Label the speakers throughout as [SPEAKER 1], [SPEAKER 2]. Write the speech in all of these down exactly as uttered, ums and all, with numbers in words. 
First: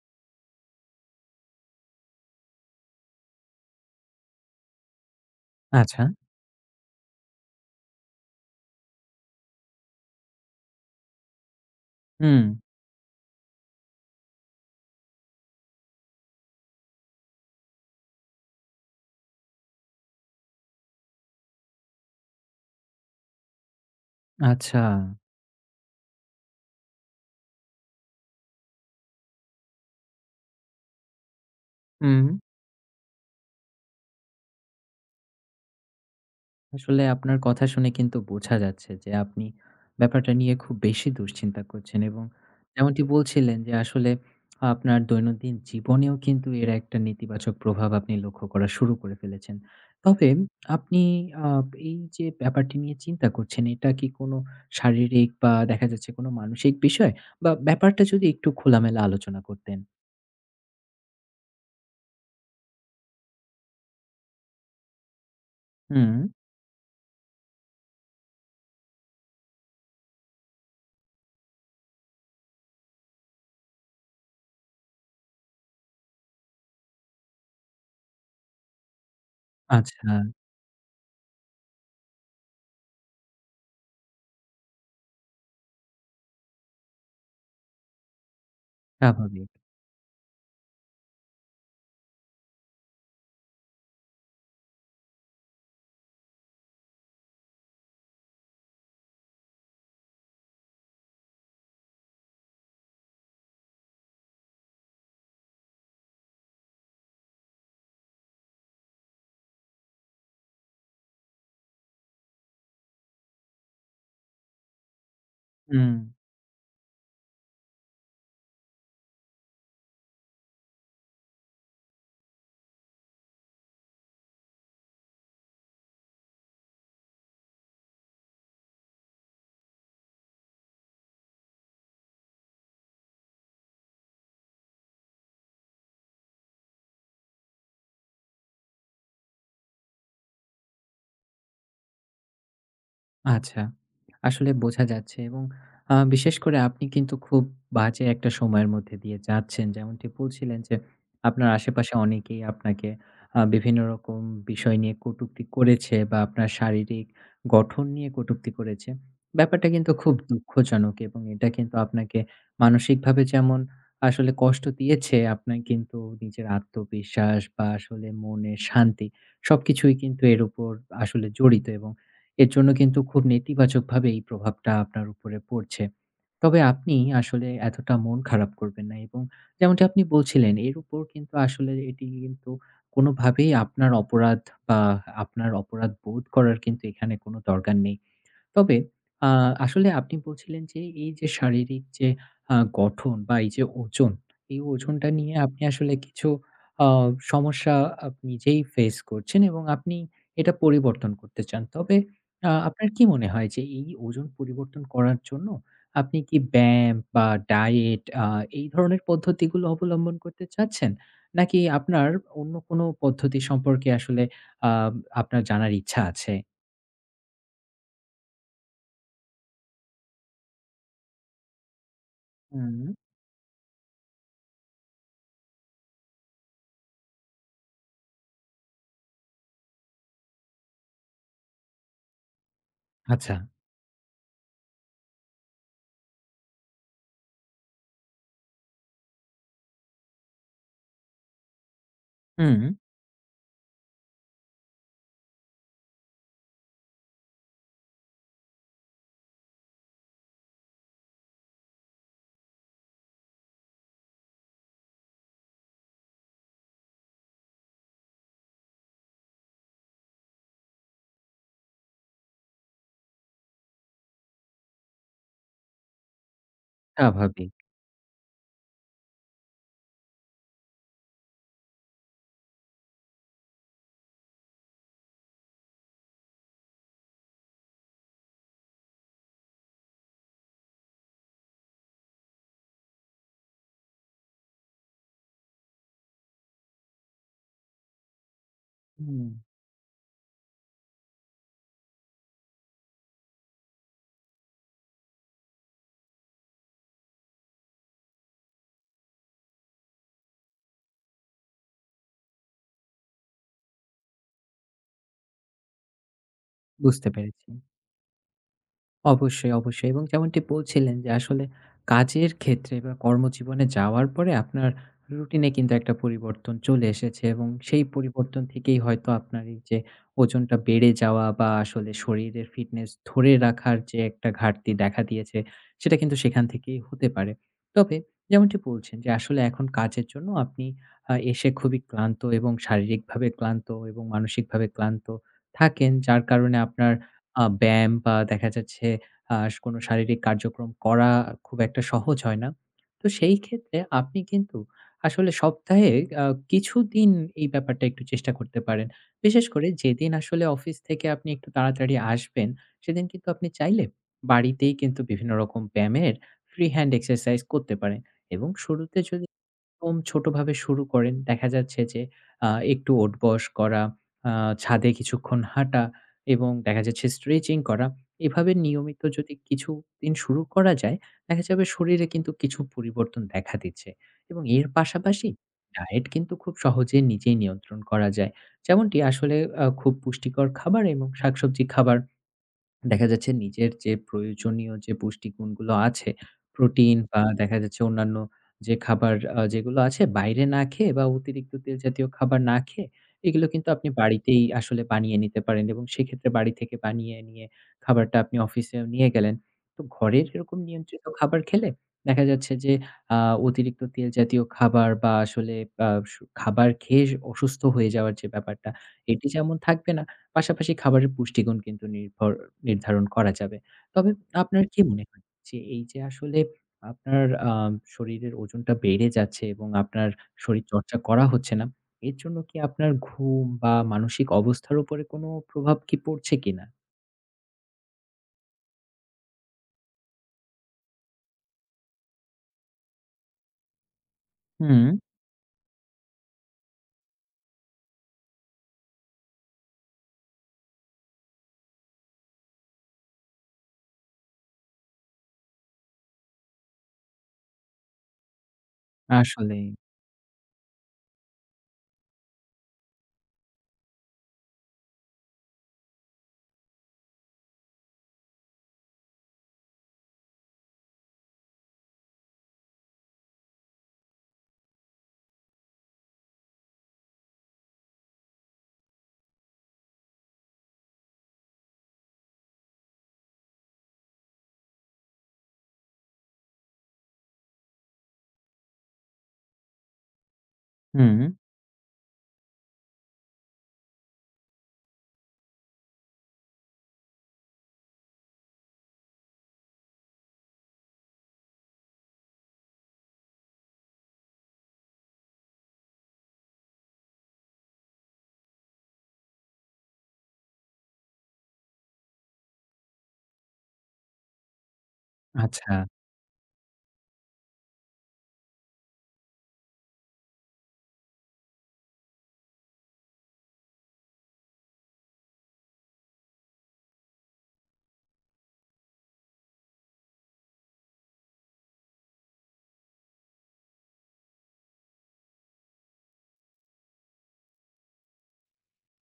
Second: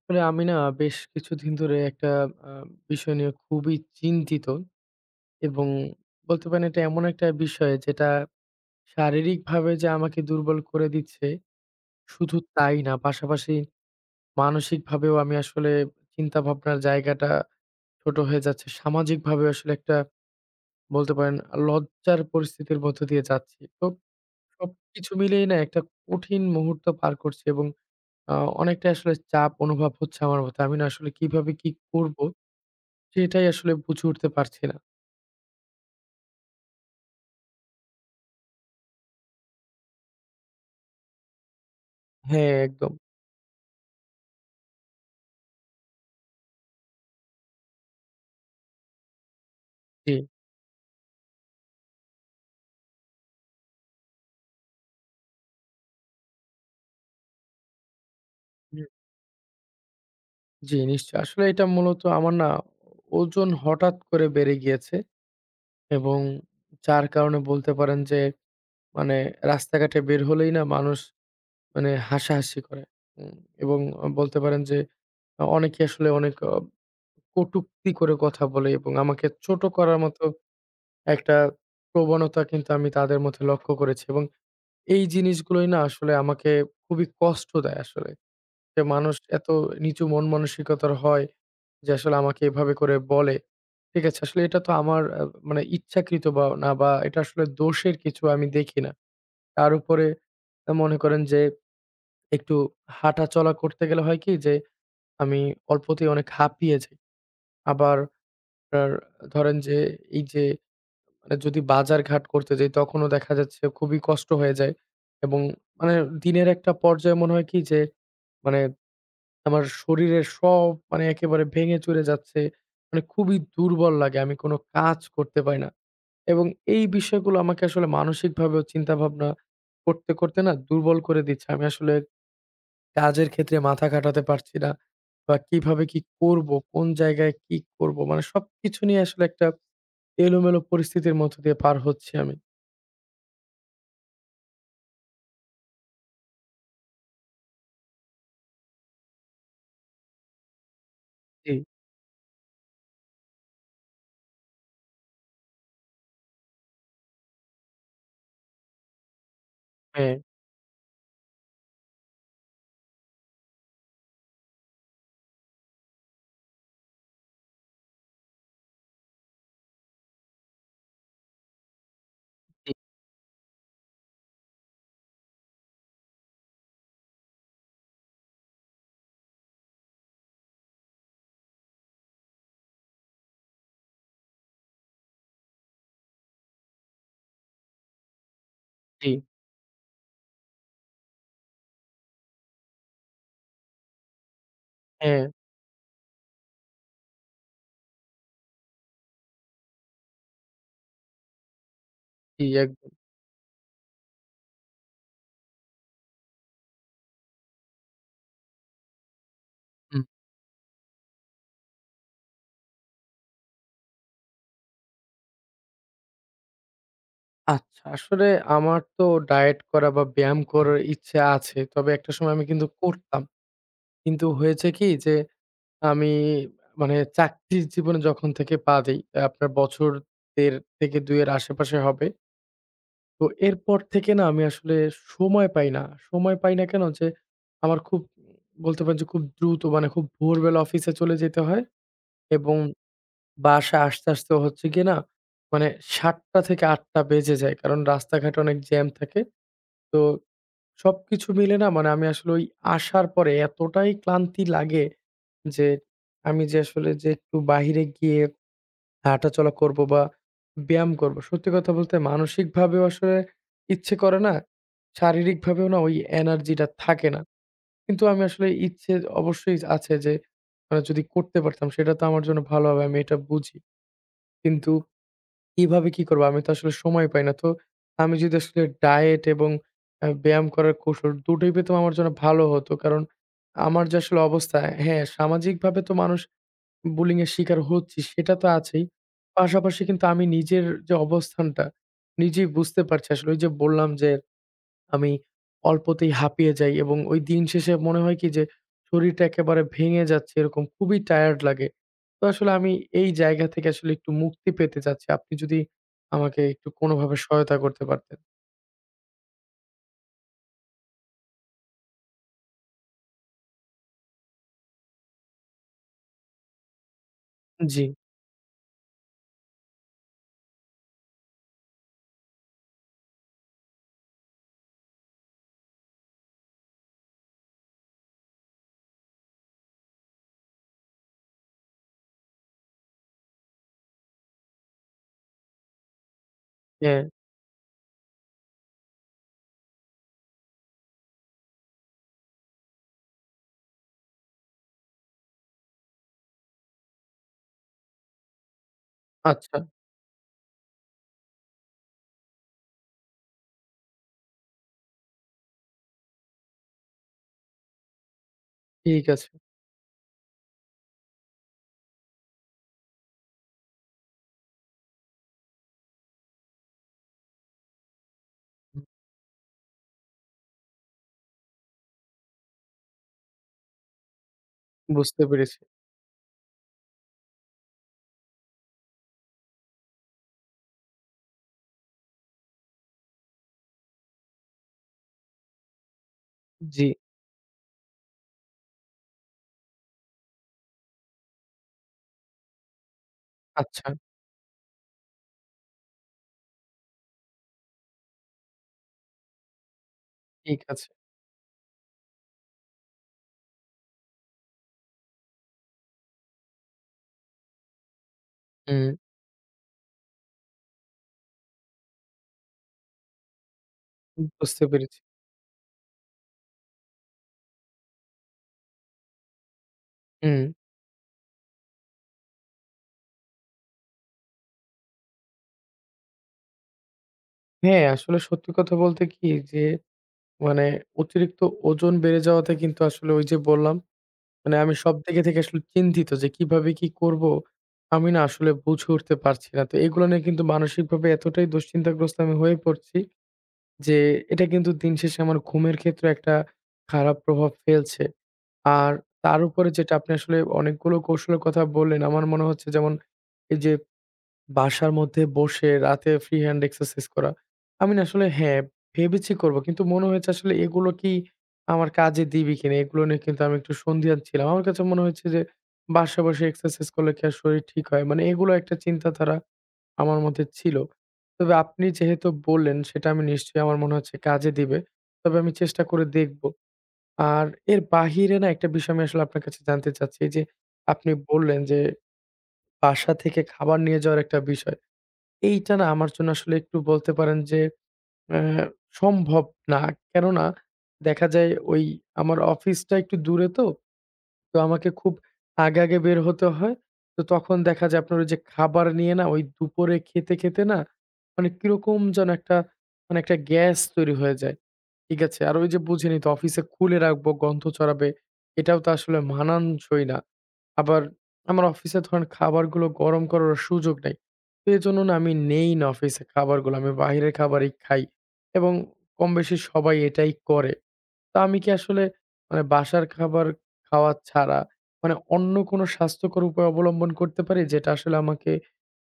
[SPEAKER 1] আসলে আমি না বেশ কিছুদিন ধরে একটা আ বিষয় নিয়ে খুবই চিন্তিত এবং
[SPEAKER 2] আচ্ছা।
[SPEAKER 1] বলতে পারেন এটা এমন একটা বিষয় যেটা শারীরিকভাবে যে আমাকে দুর্বল করে দিচ্ছে, শুধু
[SPEAKER 2] হুম,
[SPEAKER 1] তাই না পাশাপাশি মানসিকভাবেও আমি আসলে চিন্তাভাবনার জায়গাটা ছোট হয়ে যাচ্ছে। সামাজিকভাবেও আসলে একটা বলতে পারেন লজ্জার পরিস্থিতির মধ্য দিয়ে যাচ্ছি। তো
[SPEAKER 2] আচ্ছা।
[SPEAKER 1] সবকিছু মিলিয়েই না একটা কঠিন মুহূর্ত পার করছি এবং আ অনেকটাই আসলে চাপ অনুভব হচ্ছে আমার মধ্যে। আমি না আসলে কিভাবে কি করব
[SPEAKER 2] হুম।
[SPEAKER 1] সেটাই আসলে বুঝে উঠতে পারছি না।
[SPEAKER 2] আসলে আপনার কথা শুনে কিন্তু বোঝা যাচ্ছে যে আপনি ব্যাপারটা নিয়ে খুব বেশি দুশ্চিন্তা করছেন এবং
[SPEAKER 1] হ্যাঁ, একদম।
[SPEAKER 2] যেমনটি বলছিলেন যে আসলে আপনার দৈনন্দিন জীবনেও কিন্তু এর একটা নেতিবাচক প্রভাব আপনি লক্ষ্য করা শুরু করে ফেলেছেন।
[SPEAKER 1] জি,
[SPEAKER 2] তবে আপনি আ এই যে ব্যাপারটি নিয়ে চিন্তা করছেন, এটা কি কোনো শারীরিক বা দেখা যাচ্ছে কোনো মানসিক বিষয়? বা ব্যাপারটা যদি একটু
[SPEAKER 1] হুম।
[SPEAKER 2] খোলামেলা আলোচনা করতেন।
[SPEAKER 1] জি, নিশ্চয়ই। আসলে এটা মূলত আমার না ওজন হঠাৎ করে বেড়ে গিয়েছে
[SPEAKER 2] হুম,
[SPEAKER 1] এবং যার কারণে বলতে পারেন যে মানে রাস্তাঘাটে বের হলেই না মানুষ মানে হাসাহাসি করে। উম এবং বলতে পারেন যে আ অনেকে আসলে অনেক অ কটূক্তি করে কথা বলে এবং আমাকে ছোট করার
[SPEAKER 2] আচ্ছা,
[SPEAKER 1] মতো একটা প্রবণতা কিন্তু আমি তাদের মধ্যে লক্ষ্য করেছি এবং এই জিনিসগুলোই না আসলে আমাকে খুবই কষ্ট দেয় আসলে। যে মানুষ
[SPEAKER 2] স্বাভাবিক।
[SPEAKER 1] এত নিচু মন মানসিকতার হয় যে আসলে আমাকে এভাবে করে বলে। ঠিক আছে? আসলে এটা তো আমার আ মানে ইচ্ছাকৃত বা না বা এটা আসলে দোষের কিছু আমি দেখি না। তার উপরে আ মনে করেন যে একটু হাঁটাচলা করতে গেলে হয় কি যে আমি অল্পতেই অনেক হাঁপিয়ে যাই। আবার আপনার ধরেন যে এই যে মানে যদি বাজার-ঘাট করতে যাই তখনও দেখা যাচ্ছে খুবই কষ্ট হয়ে যায় এবং
[SPEAKER 2] হুম।
[SPEAKER 1] মানে দিনের একটা পর্যায়ে মনে হয় কি যে মানে আমার শরীরের সব মানে একেবারে ভেঙে চুরে যাচ্ছে। মানে খুবই দুর্বল লাগে। আমি কোনো কাজ করতে পারি না। এবং এই বিষয়গুলো আমাকে আসলে মানসিকভাবেও চিন্তাভাবনা করতে, করতে না দুর্বল করে দিচ্ছে। আমি আসলে কাজের ক্ষেত্রে মাথা খাটাতে পারছি না বা কিভাবে কি করব? কোন জায়গায় কি করব? মানে সবকিছু নিয়ে আসলে একটা এলোমেলো পরিস্থিতির মধ্য দিয়ে পার হচ্ছি আমি।
[SPEAKER 2] আচ্ছা। আসলে বোঝা যাচ্ছে এবং আ বিশেষ করে আপনি কিন্তু খুব বাজে একটা সময়ের মধ্যে দিয়ে যাচ্ছেন। যেমনটি বলছিলেন যে, আপনার
[SPEAKER 1] জি,
[SPEAKER 2] আশেপাশে অনেকেই আপনাকে আ বিভিন্ন রকম বিষয় নিয়ে কটূক্তি করেছে বা আপনার শারীরিক গঠন নিয়ে কটূক্তি করেছে। ব্যাপারটা কিন্তু খুব
[SPEAKER 1] হ্যাঁ,
[SPEAKER 2] দুঃখজনক এবং এটা কিন্তু আপনাকে মানসিকভাবে যেমন আসলে কষ্ট দিয়েছে, আপনার কিন্তু নিজের আত্মবিশ্বাস বা আসলে মনের শান্তি সবকিছুই কিন্তু এর উপর আসলে জড়িত এবং এর জন্য
[SPEAKER 1] জি,
[SPEAKER 2] কিন্তু খুব নেতিবাচকভাবে এই প্রভাবটা আপনার উপরে পড়ছে। তবে আপনি আসলে এতটা মন খারাপ করবেন না এবং যেমনটি আপনি বলছিলেন, এর উপর কিন্তু আসলে এটি কিন্তু কোনোভাবেই আপনার অপরাধ বা আপনার অপরাধ বোধ করার কিন্তু এখানে কোনো দরকার নেই। তবে
[SPEAKER 1] জি।
[SPEAKER 2] আ আসলে আপনি বলছিলেন যে, এই যে শারীরিক যে আ গঠন বা এই যে ওজন, এই ওজনটা
[SPEAKER 1] হ্যাঁ,
[SPEAKER 2] নিয়ে আপনি আসলে কিছু আ সমস্যা আপনি নিজেই ফেস করছেন এবং আপনি এটা পরিবর্তন করতে চান। তবে
[SPEAKER 1] জি,
[SPEAKER 2] আ আপনার
[SPEAKER 1] একদম।
[SPEAKER 2] কি মনে হয় যে এই ওজন পরিবর্তন করার জন্য আপনি কি ব্যায়াম বা ডায়েট আ এই ধরনের পদ্ধতিগুলো
[SPEAKER 1] হুম।
[SPEAKER 2] অবলম্বন করতে চাচ্ছেন? নাকি আপনার অন্য কোনো পদ্ধতি সম্পর্কে আসলে আ আপনার জানার ইচ্ছা আছে?
[SPEAKER 1] আচ্ছা, আসলে আমার তো ডায়েট করা বা ব্যায়াম করার ইচ্ছে আছে। তবে একটা সময় আমি কিন্তু
[SPEAKER 2] হুম,
[SPEAKER 1] করতাম। কিন্তু হয়েছে কি যে আমি মানে চাকরির জীবনে যখন থেকে পা দেই, আপনার বছর দেড় থেকে দুই এর আশেপাশে হবে। তো
[SPEAKER 2] আচ্ছা।
[SPEAKER 1] এরপর থেকে না আমি আসলে সময় পাই না। সময় পাই না কেন? যে আমার খুব বলতে পারেন যে খুব দ্রুত মানে খুব ভোরবেলা অফিসে চলে যেতে হয়
[SPEAKER 2] হুম।
[SPEAKER 1] এবং বাসায় আসতে, আসতে হচ্ছে গিয়ে না মানে ৭ঃ শূন্য শূন্য থেকে ৮ঃ শূন্য শূন্য বেজে যায়। কারণ রাস্তাঘাটে অনেক জ্যাম থাকে। তো সবকিছু মিলে না মানে আমি আসলে ওই আসার পরে এতটাই ক্লান্তি লাগে যে আমি যে আসলে যে একটু বাহিরে গিয়ে হাঁটাচলা করব বা ব্যায়াম করব। সত্যি কথা বলতে মানসিকভাবেও আসলে ইচ্ছে করে না। শারীরিকভাবেও না ওই এনার্জিটা থাকে না।
[SPEAKER 2] স্বাভাবিক।
[SPEAKER 1] কিন্তু আমি আসলে ইচ্ছে অবশ্যই আছে যে মানে যদি করতে পারতাম সেটা তো আমার জন্য ভালো হবে। আমি এটা বুঝি। কিন্তু কিভাবে কি করব? আমি তো আসলে সময় পাই না। তো আমি যদি আসলে ডায়েট এবং আ ব্যায়াম করার কৌশল দুটোই পেতাম আমার জন্য ভালো হতো। কারণ আমার যে আসলে অবস্থা হ্যাঁ, সামাজিকভাবে তো মানুষ বুলিং এর শিকার হচ্ছি সেটা তো আছেই।
[SPEAKER 2] হুম,
[SPEAKER 1] পাশাপাশি কিন্তু আমি নিজের যে অবস্থানটা নিজেই বুঝতে পারছি আসলে। ওই যে বললাম যে আমি অল্পতেই হাঁপিয়ে যাই এবং ওই দিন শেষে মনে হয় কি যে শরীরটা একেবারে ভেঙে যাচ্ছে এরকম খুবই টায়ার্ড লাগে। তো আসলে আমি এই জায়গা থেকে আসলে একটু মুক্তি পেতে চাচ্ছি। আপনি যদি আমাকে একটু
[SPEAKER 2] বুঝতে
[SPEAKER 1] কোনোভাবে
[SPEAKER 2] পেরেছি।
[SPEAKER 1] সহায়তা করতে পারতেন।
[SPEAKER 2] অবশ্যই, অবশ্যই, এবং যেমনটি বলছিলেন যে আসলে কাজের ক্ষেত্রে বা কর্মজীবনে যাওয়ার পরে আপনার রুটিনে কিন্তু একটা পরিবর্তন চলে এসেছে এবং
[SPEAKER 1] জি,
[SPEAKER 2] সেই পরিবর্তন থেকেই হয়তো আপনার এই যে ওজনটা বেড়ে যাওয়া বা আসলে শরীরের ফিটনেস ধরে রাখার যে একটা ঘাটতি দেখা দিয়েছে, সেটা কিন্তু সেখান থেকেই হতে পারে। তবে যেমনটি বলছেন যে আসলে এখন কাজের জন্য আপনি আ এসে খুবই ক্লান্ত এবং শারীরিকভাবে ক্লান্ত এবং মানসিকভাবে ক্লান্ত থাকেন। যার কারণে আপনার
[SPEAKER 1] হ্যাঁ,
[SPEAKER 2] আ ব্যায়াম বা দেখা যাচ্ছে আ কোন শারীরিক কার্যক্রম করা খুব একটা সহজ হয় না। তো সেই ক্ষেত্রে আপনি কিন্তু আসলে সপ্তাহে আ কিছুদিন এই ব্যাপারটা একটু চেষ্টা করতে পারেন। বিশেষ
[SPEAKER 1] আচ্ছা
[SPEAKER 2] করে যেদিন আসলে অফিস থেকে আপনি একটু তাড়াতাড়ি আসবেন, সেদিন কিন্তু আপনি চাইলে বাড়িতেই কিন্তু বিভিন্ন রকম ব্যায়ামের ফ্রি হ্যান্ড এক্সারসাইজ করতে পারেন এবং শুরুতে
[SPEAKER 1] ঠিক
[SPEAKER 2] যদি
[SPEAKER 1] আছে।
[SPEAKER 2] একদম ছোটভাবে শুরু করেন, দেখা যাচ্ছে যে আ একটু ওঠবস করা, আ ছাদে কিছুক্ষণ হাঁটা এবং দেখা যাচ্ছে স্ট্রেচিং করা। এভাবে
[SPEAKER 1] হুম,
[SPEAKER 2] নিয়মিত যদি কিছুদিন শুরু করা যায়, দেখা যাবে শরীরে কিন্তু কিছু পরিবর্তন দেখা দিচ্ছে এবং এর
[SPEAKER 1] বুঝতে
[SPEAKER 2] পাশাপাশি
[SPEAKER 1] পেরেছি।
[SPEAKER 2] ডায়েট কিন্তু খুব সহজে নিজেই নিয়ন্ত্রণ করা যায়। যেমনটি আসলে আ খুব পুষ্টিকর খাবার এবং শাকসবজি খাবার দেখা যাচ্ছে নিজের যে প্রয়োজনীয় যে পুষ্টিগুণগুলো আছে,
[SPEAKER 1] জি,
[SPEAKER 2] প্রোটিন বা দেখা যাচ্ছে অন্যান্য যে খাবার আ যেগুলো আছে, বাইরে না খেয়ে বা অতিরিক্ত তেল জাতীয় খাবার না খেয়ে এগুলো কিন্তু
[SPEAKER 1] আচ্ছা
[SPEAKER 2] আপনি বাড়িতেই আসলে বানিয়ে নিতে পারেন এবং সেক্ষেত্রে বাড়ি থেকে বানিয়ে নিয়ে খাবারটা আপনি অফিসে নিয়ে গেলেন। তো ঘরের এরকম
[SPEAKER 1] ঠিক আছে।
[SPEAKER 2] নিয়ন্ত্রিত খাবার খেলে দেখা যাচ্ছে যে আ অতিরিক্ত তেল জাতীয় খাবার বা আসলে আ সু খাবার খেয়ে অসুস্থ হয়ে যাওয়ার যে ব্যাপারটা
[SPEAKER 1] হুম,
[SPEAKER 2] এটি যেমন থাকবে না, পাশাপাশি খাবারের পুষ্টিগুণ কিন্তু নির্ভর নির্ধারণ করা যাবে। তবে
[SPEAKER 1] বুঝতে
[SPEAKER 2] আপনার কি
[SPEAKER 1] পেরেছি।
[SPEAKER 2] মনে হয় যে এই যে আসলে আপনার আ শরীরের ওজনটা বেড়ে যাচ্ছে এবং আপনার
[SPEAKER 1] হুম,
[SPEAKER 2] শরীরচর্চা করা হচ্ছে না, এর জন্য কি আপনার ঘুম বা মানসিক অবস্থার উপরে কোনো প্রভাব কি পড়ছে কিনা?
[SPEAKER 1] হ্যাঁ, আসলে সত্যি কথা বলতে কি যে মানে অতিরিক্ত ওজন বেড়ে যাওয়াতে কিন্তু আসলে ওই যে বললাম মানে আমি
[SPEAKER 2] হুম,
[SPEAKER 1] সব দিকে থেকে আসলে চিন্তিত যে কিভাবে কি করব? আমি না আসলে বুঝে উঠতে পারছি না। তো এগুলো নিয়ে কিন্তু মানসিকভাবে এতটাই দুশ্চিন্তাগ্রস্ত আমি হয়ে পড়ছি যে এটা কিন্তু দিন শেষে আমার ঘুমের ক্ষেত্রে একটা খারাপ প্রভাব ফেলছে। আর তার
[SPEAKER 2] আসলেই।
[SPEAKER 1] উপরে যেটা আপনি আসলে অনেকগুলো কৌশলের কথা বললেন, আমার মনে হচ্ছে যেমন এই যে বাসার মধ্যে বসে রাতে ফ্রি হ্যান্ড এক্সারসাইজ করা। আমি না আসলে হ্যাঁ, ভেবেছি করব। কিন্তু মনে হয়েছে আসলে এগুলো কি আমার কাজে দিবে কিনা? এগুলো নিয়ে কিন্তু আমি একটু সন্দিহান ছিলাম। আমার কাছে মনে হয়েছে যে বাসায় বসে এক্সারসাইজ করলে কি আর শরীর ঠিক হয়? মানে এগুলো একটা চিন্তাধারা আমার মধ্যে ছিল। তবে আপনি যেহেতু বললেন সেটা আমি নিশ্চয়ই আমার মনে হচ্ছে কাজে দিবে। তবে আমি চেষ্টা করে দেখব। আর এর বাহিরে না একটা বিষয় আমি আসলে আপনার কাছে জানতে চাচ্ছি। এই যে আপনি
[SPEAKER 2] হুম,
[SPEAKER 1] বললেন যে বাসা থেকে খাবার নিয়ে যাওয়ার একটা বিষয়। এইটা না আমার জন্য আসলে একটু বলতে পারেন যে আ সম্ভব না। কেননা দেখা যায় ওই আমার অফিসটা একটু দূরে তো, তো আমাকে খুব আগে, আগে বের হতে হয়। তো তখন দেখা যায় আপনার ওই যে খাবার নিয়ে না ওই দুপুরে খেতে, খেতে না মানে কিরকম যেন একটা মানে একটা গ্যাস তৈরি হয়ে যায়। ঠিক আছে। আর ওই
[SPEAKER 2] আচ্ছা।
[SPEAKER 1] যে বুঝিনি তো অফিসে খুলে রাখবো, গন্ধ ছড়াবে। এটাও তো আসলে মানানসই না। আবার আমার অফিসে ধরেন খাবারগুলো গরম করার সুযোগ নাই। তো এজন্য না আমি নেই না অফিসে খাবারগুলো। আমি বাইরের খাবারই খাই এবং কম বেশি সবাই এটাই করে। তো আমি কি আসলে মানে বাসার খাবার খাওয়া ছাড়া মানে অন্য কোনো স্বাস্থ্যকর উপায় অবলম্বন করতে পারি? যেটা আসলে আমাকে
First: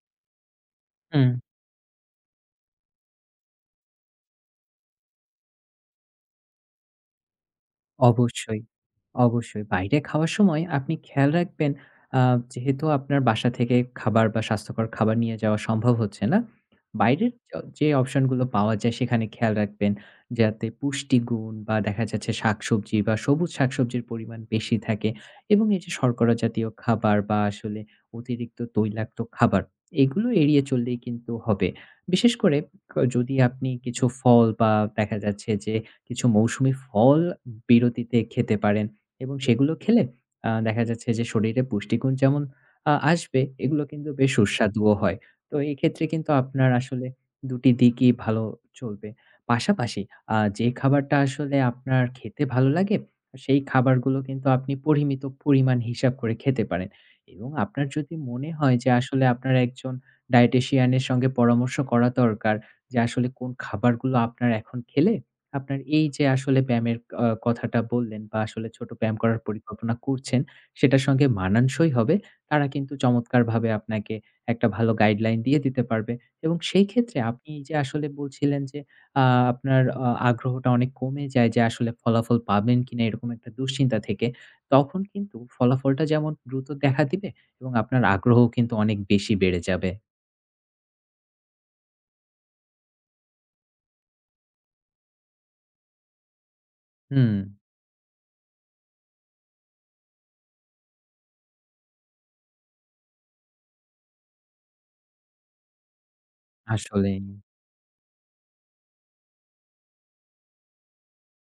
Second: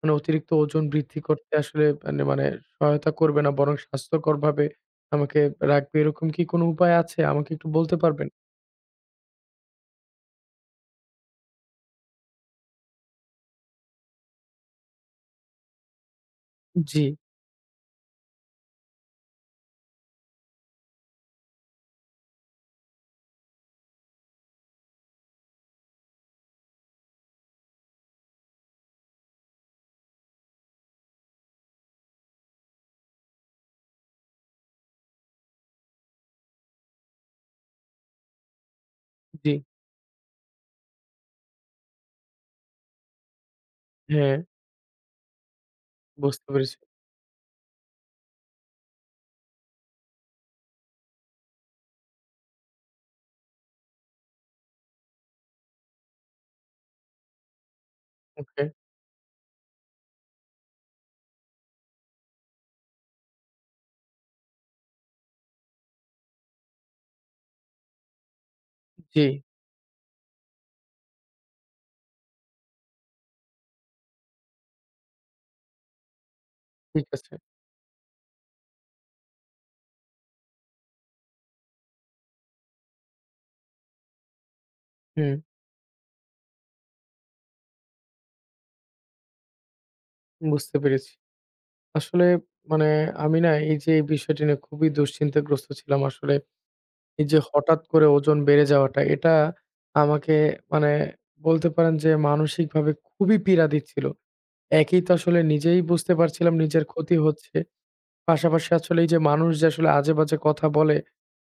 [SPEAKER 1] মানে অতিরিক্ত ওজন বৃদ্ধি
[SPEAKER 2] হুম।
[SPEAKER 1] করতে আসলে মানে মানে সহায়তা করবে না বরং স্বাস্থ্যকরভাবে আমাকে রাখবে। এরকম কি কোনো উপায় আছে? আমাকে একটু বলতে পারবেন?
[SPEAKER 2] অবশ্যই, অবশ্যই। বাইরে খাওয়ার সময় আপনি খেয়াল রাখবেন, আ যেহেতু আপনার বাসা থেকে খাবার বা স্বাস্থ্যকর খাবার নিয়ে যাওয়া সম্ভব হচ্ছে না,
[SPEAKER 1] জি,
[SPEAKER 2] বাইরের য যে অপশনগুলো পাওয়া যায় সেখানে খেয়াল রাখবেন যাতে পুষ্টিগুণ বা দেখা যাচ্ছে শাকসবজি বা সবুজ শাকসবজির পরিমাণ বেশি থাকে এবং এই যে শর্করা জাতীয় খাবার বা আসলে অতিরিক্ত তৈলাক্ত খাবার, এগুলো এড়িয়ে চললেই কিন্তু হবে। বিশেষ করে ক যদি আপনি কিছু ফল বা দেখা যাচ্ছে যে কিছু মৌসুমি ফল বিরতিতে খেতে পারেন এবং
[SPEAKER 1] জি।
[SPEAKER 2] সেগুলো খেলে আ দেখা যাচ্ছে যে শরীরে পুষ্টিগুণ যেমন আ আসবে, এগুলো কিন্তু বেশ
[SPEAKER 1] হ্যাঁ,
[SPEAKER 2] সুস্বাদুও হয়। তো এক্ষেত্রে কিন্তু
[SPEAKER 1] বুঝতে
[SPEAKER 2] আপনার
[SPEAKER 1] পেরেছি।
[SPEAKER 2] আসলে দুই টি দিকই ভালো চলবে। পাশাপাশি আ যে খাবারটা আসলে আপনার খেতে ভালো লাগে, সেই খাবারগুলো কিন্তু আপনি পরিমিত পরিমাণ হিসাব করে খেতে পারেন এবং আপনার যদি মনে
[SPEAKER 1] ওকে।
[SPEAKER 2] হয় যে আসলে আপনার একজন ডায়েটেশিয়ান এর সঙ্গে পরামর্শ করা দরকার যে আসলে কোন খাবারগুলো আপনার এখন খেলে আপনার এই যে আসলে ব্যায়ামের আ কথাটা বললেন বা আসলে ছোট ব্যায়াম
[SPEAKER 1] জি,
[SPEAKER 2] করার পরিকল্পনা করছেন, সেটার সঙ্গে মানানসই হবে। তারা কিন্তু চমৎকারভাবে আপনাকে একটা ভালো গাইডলাইন দিয়ে দিতে পারবে এবং সেই
[SPEAKER 1] ঠিক
[SPEAKER 2] ক্ষেত্রে
[SPEAKER 1] আছে।
[SPEAKER 2] আপনি যে আসলে বলছিলেন যে আ আপনার আ আগ্রহটা অনেক কমে যায় যে আসলে ফলাফল পাবেন কিনা এরকম একটা দুশ্চিন্তা থেকে, তখন কিন্তু
[SPEAKER 1] হুম,
[SPEAKER 2] ফলাফলটা যেমন দ্রুত দেখা দিবে এবং আপনার আগ্রহও কিন্তু অনেক বেশি বেড়ে যাবে।
[SPEAKER 1] বুঝতে পেরেছি। আসলে মানে আমি না এই যে এই বিষয়টি নিয়ে খুবই দুশ্চিন্তাগ্রস্ত ছিলাম আসলে এই
[SPEAKER 2] হুম,
[SPEAKER 1] যে হঠাৎ করে ওজন বেড়ে যাওয়াটা, এটা আমাকে মানে বলতে পারেন যে মানসিকভাবে খুবই পীড়া দিচ্ছিল। একেই তো আসলে নিজেই বুঝতে পারছিলাম নিজের ক্ষতি
[SPEAKER 2] আসলেই।
[SPEAKER 1] হচ্ছে। পাশাপাশি আসলে এই যে মানুষ যে আসলে আজে-বাজে কথা বলে,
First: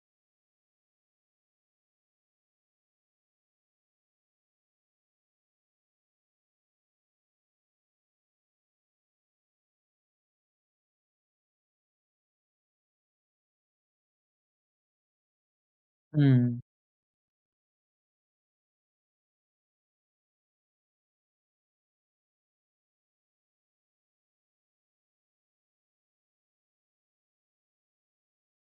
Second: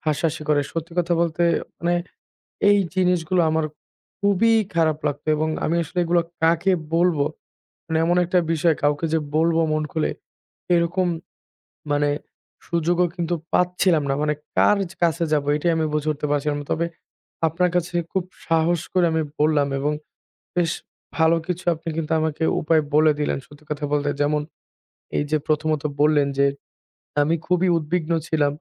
[SPEAKER 1] হাসাহাসি করে। সত্যি কথা বলতে মানে এই জিনিসগুলো আমার খুবই খারাপ লাগতো এবং আমি আসলে এগুলো কাকে বলবো? মানে এমন একটা বিষয় কাউকে যে বলবো মন খুলে, এরকম মানে সুযোগও কিন্তু পাচ্ছিলাম না। মানে কার জ কাছে যাবো এটাই আমি বুঝে উঠতে
[SPEAKER 2] হুম,
[SPEAKER 1] পারছিলাম না। তবে আপনার কাছে খুব সাহস করে আমি বললাম এবং বেশ ভালো কিছু আপনি কিন্তু আমাকে উপায় বলে দিলেন সত্যি কথা বলতে। যেমন এই যে প্রথমত বললেন যে আমি খুবই উদ্বিগ্ন ছিলাম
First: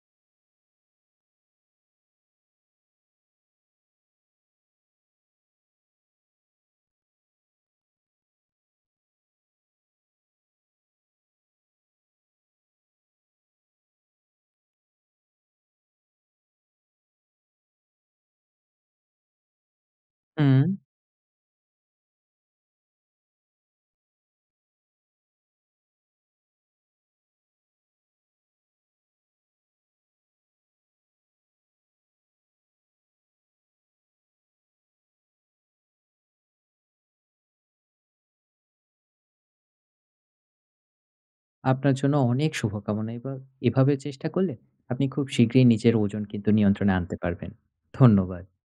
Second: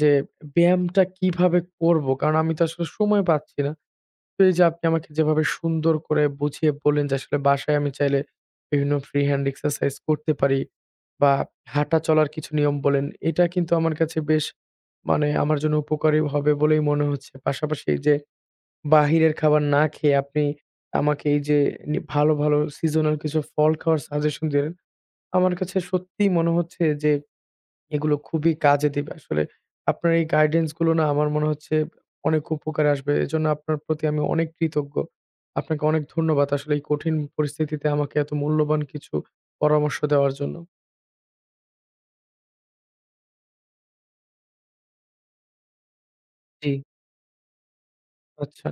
[SPEAKER 1] যে ব্যায়ামটা কিভাবে করব? কারণ আমি তো আসলে সময় পাচ্ছি না। তো এই যে আপনি আমাকে যেভাবে সুন্দর করে বুঝিয়ে বললেন যে আসলে বাসায় আমি চাইলে বিভিন্ন ফ্রি হ্যান্ড এক্সারসাইজ করতে পারি বা হাঁটা চলার কিছু নিয়ম বলেন, এটা কিন্তু আমার কাছে বেশ মানে আমার জন্য উপকারী হবে বলেই মনে হচ্ছে। পাশাপাশি এই যে বাহিরের খাবার না খেয়ে আপনি
[SPEAKER 2] হুম।
[SPEAKER 1] আমাকে এই যে নি ভালো, ভালো সিজনাল কিছু ফল খাওয়ার সাজেশন দিলেন, আমার কাছে সত্যিই মনে হচ্ছে যে এগুলো খুবই কাজে দিবে। আসলে আপনার এই গাইডেন্স গুলো না আমার মনে হচ্ছে অনেক উপকারে আসবে। এজন্য আপনার প্রতি আমি অনেক কৃতজ্ঞ। আপনাকে অনেক ধন্যবাদ আসলে এই কঠিন পরিস্থিতিতে আমাকে এত মূল্যবান কিছু পরামর্শ দেওয়ার জন্য।
[SPEAKER 2] আপনার জন্য অনেক শুভকামনা এবং এভাবে চেষ্টা করলে আপনি খুব শীঘ্রই নিজের ওজন কিন্তু
[SPEAKER 1] জি।
[SPEAKER 2] নিয়ন্ত্রণে আনতে পারবেন। ধন্যবাদ।
[SPEAKER 1] আচ্ছা।